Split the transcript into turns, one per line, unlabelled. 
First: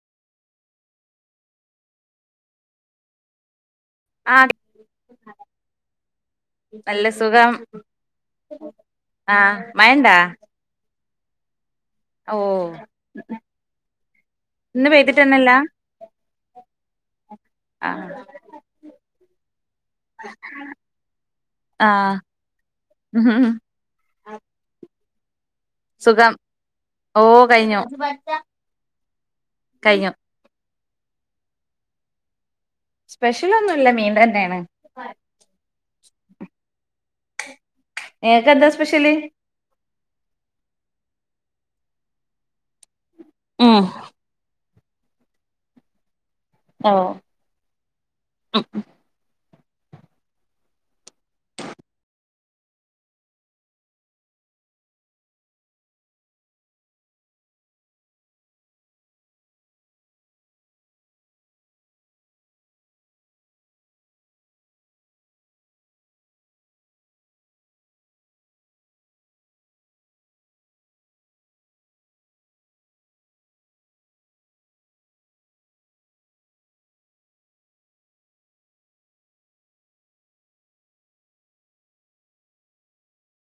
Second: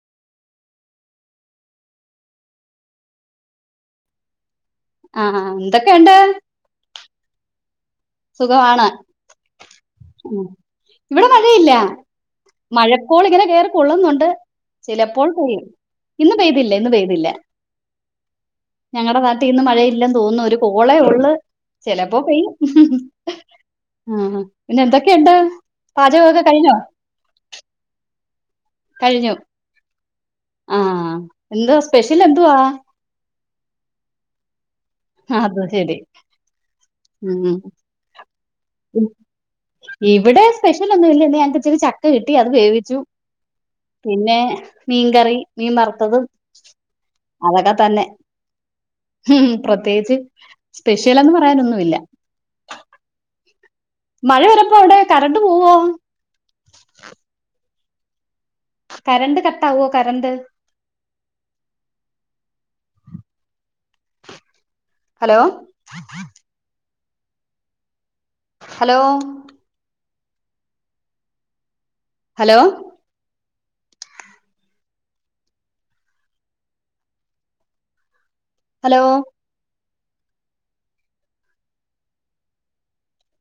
ആഹ്
ആഹ് ആഹ് എന്തൊക്കെയുണ്ട്
നല്ല സുഖം
സുഖമാണ്
ആ മഴണ്ടാ
മ് ഇവിടെ മഴയില്ല
ഓ
മഴക്കോള് ഇങ്ങനെ കയറി കൊള്ളുന്നുണ്ട്
ഇന്ന്
ചിലപ്പോൾ
പെയ്തിട്ടന്നെല്ല
പെയ്യും ഇന്ന് പെയ്തില്ല ഇന്ന് പെയ്തില്ല
ആഹ്
ഞങ്ങളുടെ നാട്ടിൽ ഇന്ന് മഴയില്ലന്ന് തോന്നുന്നു ഒരു കോളെ ഉള്ള്
ആ
ചിലപ്പോ പെയ്യും ആഹ് പിന്നെ എന്തൊക്കെയുണ്ട്
സുഖം
പാചകമൊക്കെ കഴിഞ്ഞോ
ഓ കഴിഞ്ഞു
കഴിഞ്ഞു
കഴിഞ്ഞു
ആഹ് എന്താ സ്പെഷ്യൽ എന്തുവാ
സ്പെഷ്യൽ ഒന്നുമില്ല മീൻ തന്നെണ്
അത് ശരി ഉം
ഏത ഡ്രസ്സ്
ഉം ഇവിടെ സ്പെഷ്യൽ ഒന്നുല്ല ഞങ്ങക്ക് ഇച്ചിരി ചക്ക കിട്ടി അത് വേവിച്ചു
ആഹ്
പിന്നെ മീൻ കറി മീൻ വറ്ത്തത്
ഓ
അതൊക്കെ തന്നെ ഉം പ്രത്യേകിച്ച് സ്പെഷ്യലെന്ന് പറയാനൊന്നുല്ല മഴ വരുമ്പോ അവ്ടെ കറണ്ട് പോവോ കരണ്ട് കട്ടാവോ current hello hello hello hello